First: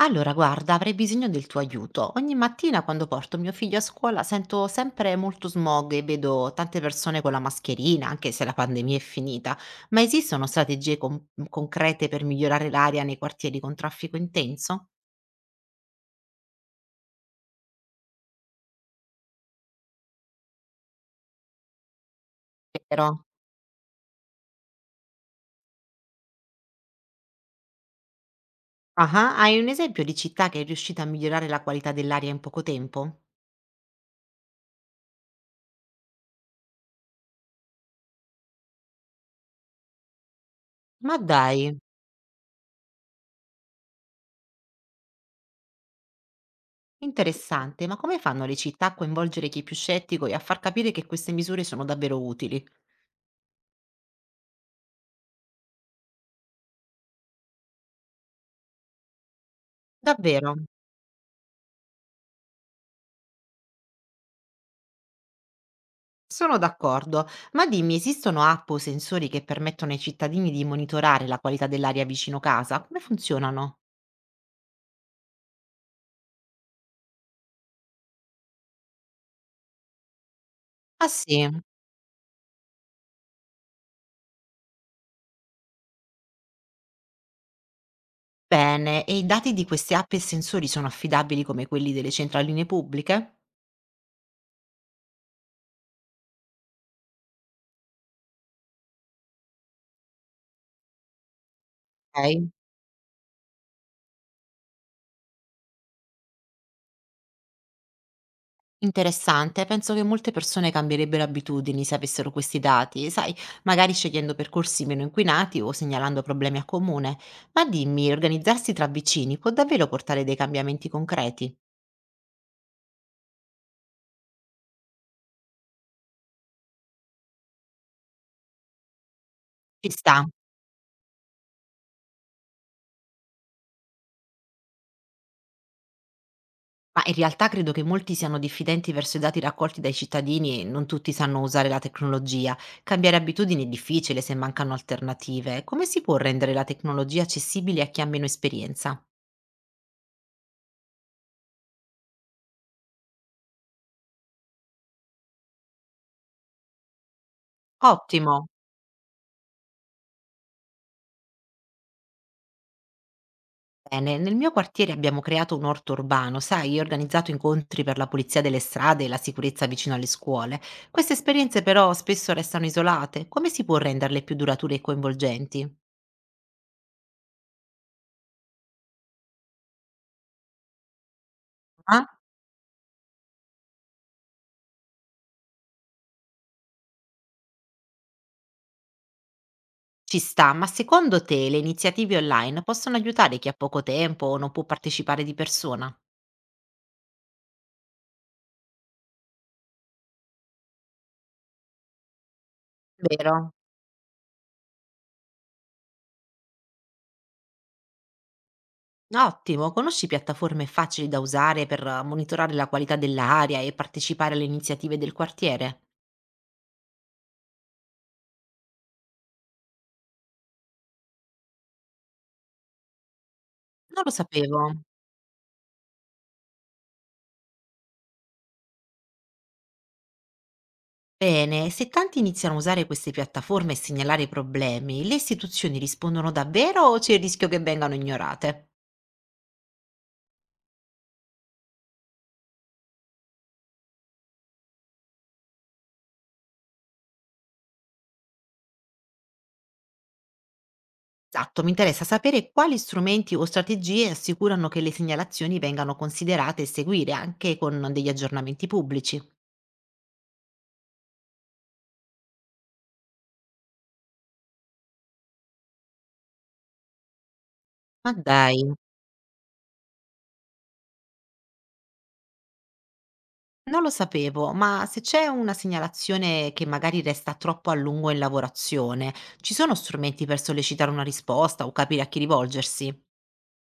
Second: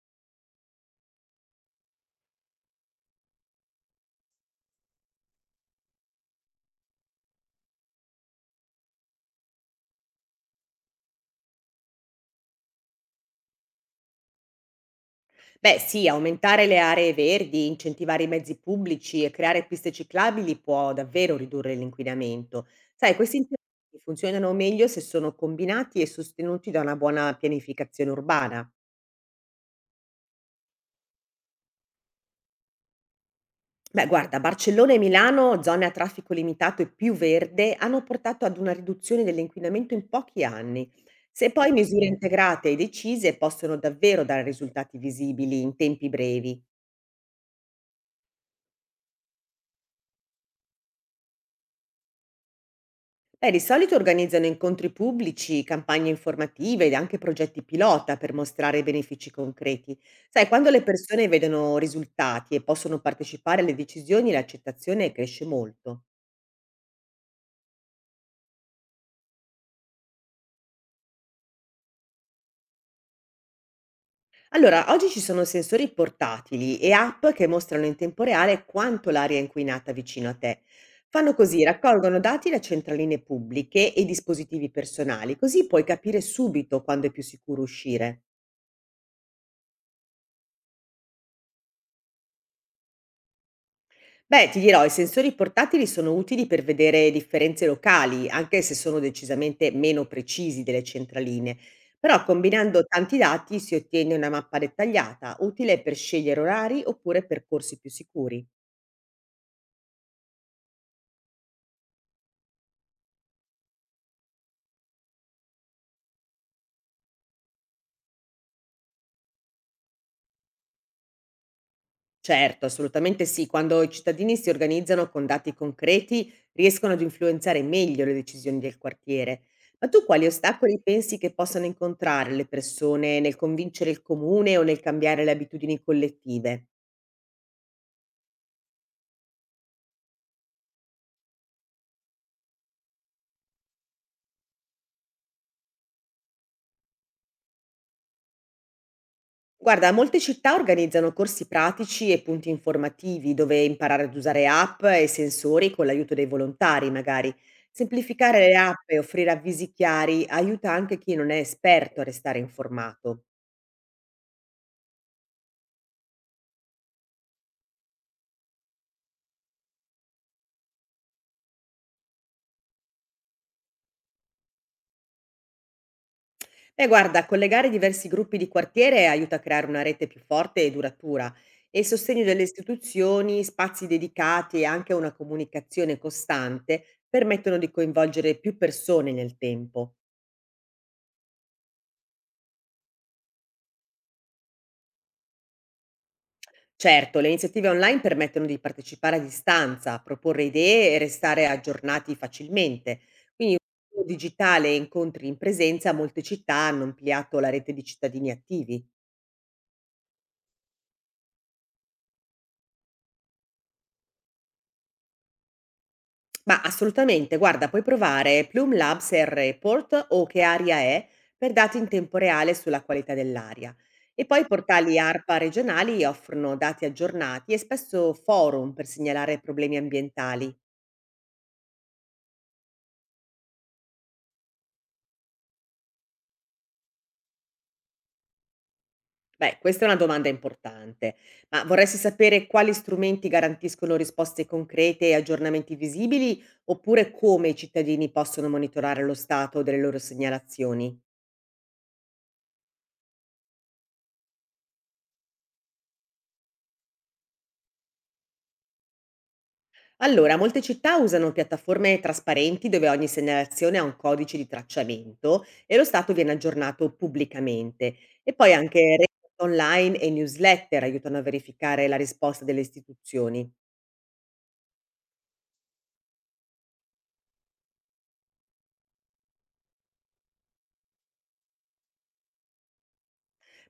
Allora, guarda, avrei bisogno del tuo aiuto. Ogni mattina quando porto mio figlio a scuola sento sempre molto smog e vedo tante persone con la mascherina, anche se la pandemia è finita. Ma esistono strategie concrete per migliorare l'aria nei quartieri con traffico intenso? Beh sì, aumentare le aree verdi, incentivare i mezzi pubblici e creare piste ciclabili può davvero ridurre l'inquinamento. Sai, Vero. questi interventi funzionano meglio se sono combinati e sostenuti da una buona pianificazione urbana. Ah, hai un esempio di città che è riuscita a migliorare la qualità dell'aria in poco tempo? Beh, guarda, Barcellona e Milano, zone a traffico limitato e più verde, hanno portato ad una riduzione dell'inquinamento in pochi anni. Ma Se dai, poi misure integrate e decise possono davvero dare risultati visibili in tempi brevi. interessante, ma come fanno le città a coinvolgere chi è più scettico e a far capire che queste misure sono davvero utili? Beh, di solito organizzano incontri pubblici, campagne informative ed anche progetti pilota per mostrare i benefici concreti. Sai, Davvero? quando le persone vedono risultati e possono partecipare alle decisioni, l'accettazione cresce molto. Sono d'accordo, ma dimmi, esistono app o sensori che permettono ai cittadini di monitorare la qualità dell'aria vicino casa? Come funzionano? Allora, oggi ci sono sensori portatili e app che mostrano in tempo reale quanto l'aria è inquinata vicino a te. Ah Fanno sì? così, raccolgono dati da centraline pubbliche e dispositivi personali, così puoi capire subito quando è più sicuro uscire. Bene, e i dati di queste app e sensori sono affidabili come quelli delle centraline pubbliche? Beh, ti dirò, i sensori portatili sono utili per vedere differenze locali, anche se sono decisamente meno precisi delle centraline. Però Ok, combinando tanti dati si ottiene una mappa dettagliata, utile per scegliere orari oppure percorsi più sicuri. interessante, penso che molte persone cambierebbero abitudini se avessero questi dati, sai, magari scegliendo percorsi meno inquinati o segnalando problemi a comune. Ma dimmi, organizzarsi tra vicini può davvero portare dei cambiamenti concreti? Certo, assolutamente sì, quando i cittadini si organizzano con dati concreti riescono ad influenzare meglio le decisioni del quartiere. Ma Ci tu sta. quali ostacoli pensi che possano incontrare le persone nel convincere il comune o nel cambiare le abitudini collettive? Ma in realtà credo che molti siano diffidenti verso i dati raccolti dai cittadini e non tutti sanno usare la tecnologia. Cambiare abitudini è difficile se mancano alternative. Come si può rendere la tecnologia accessibile a chi ha meno esperienza? Guarda, molte città organizzano corsi pratici e punti informativi dove imparare ad usare app e sensori con l'aiuto dei volontari, magari. Ottimo! Semplificare le app e offrire avvisi chiari aiuta anche chi non è esperto a restare informato. Bene, nel mio quartiere abbiamo creato un orto urbano, sai, e organizzato incontri per la pulizia delle strade e la sicurezza vicino alle scuole. Queste esperienze però spesso restano isolate. Come si può renderle più durature e coinvolgenti? Beh, guarda, collegare diversi gruppi di quartiere aiuta a creare una rete più forte e duratura e il Ah? sostegno delle istituzioni, spazi dedicati e anche una comunicazione costante permettono di coinvolgere più persone nel tempo. Ci sta, ma secondo te le iniziative online possono aiutare chi ha poco tempo o non può partecipare di persona? Certo, le iniziative online permettono di partecipare a distanza, proporre idee e restare aggiornati facilmente. Vero? Quindi un mondo digitale e incontri in presenza, molte città hanno ampliato la rete di cittadini attivi. Ottimo, conosci piattaforme facili da usare per monitorare la qualità dell'aria e partecipare alle iniziative del quartiere? Ma assolutamente, guarda, puoi provare Plume Labs e Report o Che aria è per dati in tempo reale sulla qualità dell'aria. Non lo E poi i sapevo. portali ARPA regionali offrono dati aggiornati e spesso forum per segnalare problemi ambientali. Bene, se tanti iniziano a usare queste piattaforme e segnalare problemi, le istituzioni rispondono davvero o c'è il rischio che vengano ignorate? Beh, questa è una domanda importante, ma vorresti sapere quali strumenti garantiscono risposte concrete e aggiornamenti visibili, oppure come i cittadini possono monitorare lo stato delle loro segnalazioni? Esatto, mi interessa sapere quali strumenti o strategie assicurano che le segnalazioni vengano considerate e seguire anche con degli aggiornamenti pubblici. Allora, molte città usano piattaforme trasparenti dove ogni segnalazione ha un codice di tracciamento e lo stato viene aggiornato pubblicamente. Ma E poi dai, anche rete online e newsletter aiutano a verificare la risposta delle istituzioni. non lo sapevo, ma se c'è una segnalazione che magari resta troppo a lungo in lavorazione, ci sono strumenti per sollecitare una risposta o capire a chi rivolgersi?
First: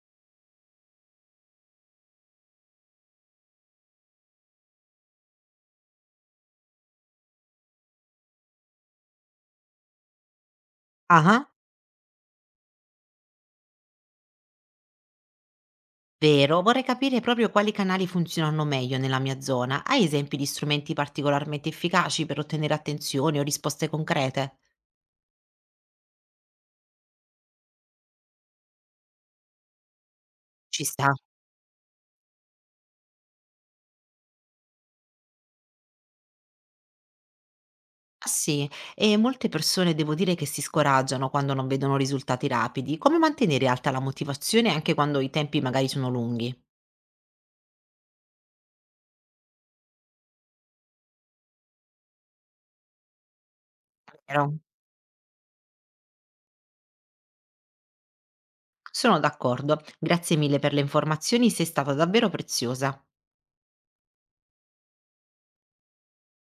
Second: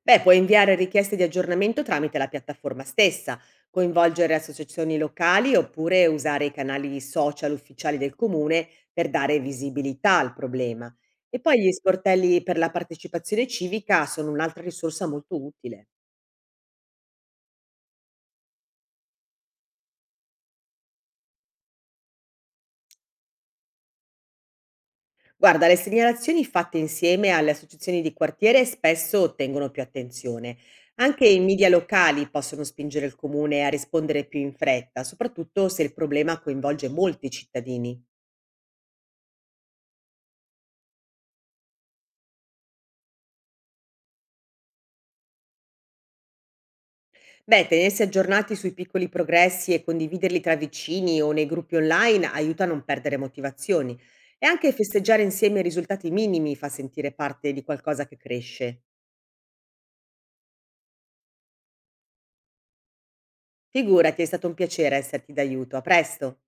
Beh, puoi inviare richieste di aggiornamento tramite la piattaforma stessa, coinvolgere associazioni locali oppure usare i canali social ufficiali del comune per dare visibilità al problema. E Ah, poi gli sportelli per la partecipazione civica sono un'altra risorsa molto utile. vero, vorrei capire proprio quali canali funzionano meglio nella mia zona. Hai esempi di strumenti particolarmente efficaci per ottenere attenzione o risposte concrete? Guarda, le segnalazioni fatte insieme alle associazioni di quartiere spesso ottengono più attenzione. Ci sta. Anche i media locali possono spingere il comune a rispondere più in fretta, soprattutto se il problema coinvolge molti cittadini. Ah sì, e molte persone devo dire che si scoraggiano quando non vedono risultati rapidi. Come mantenere alta la motivazione anche quando i tempi magari sono lunghi? Beh, tenersi aggiornati sui piccoli progressi e condividerli tra vicini o nei gruppi online aiuta a non perdere motivazioni e Vero? anche festeggiare insieme i risultati minimi fa sentire parte di qualcosa che cresce. Sono d'accordo. Grazie mille per le informazioni, sei stata davvero preziosa. Figurati, è stato un piacere esserti d'aiuto. A presto!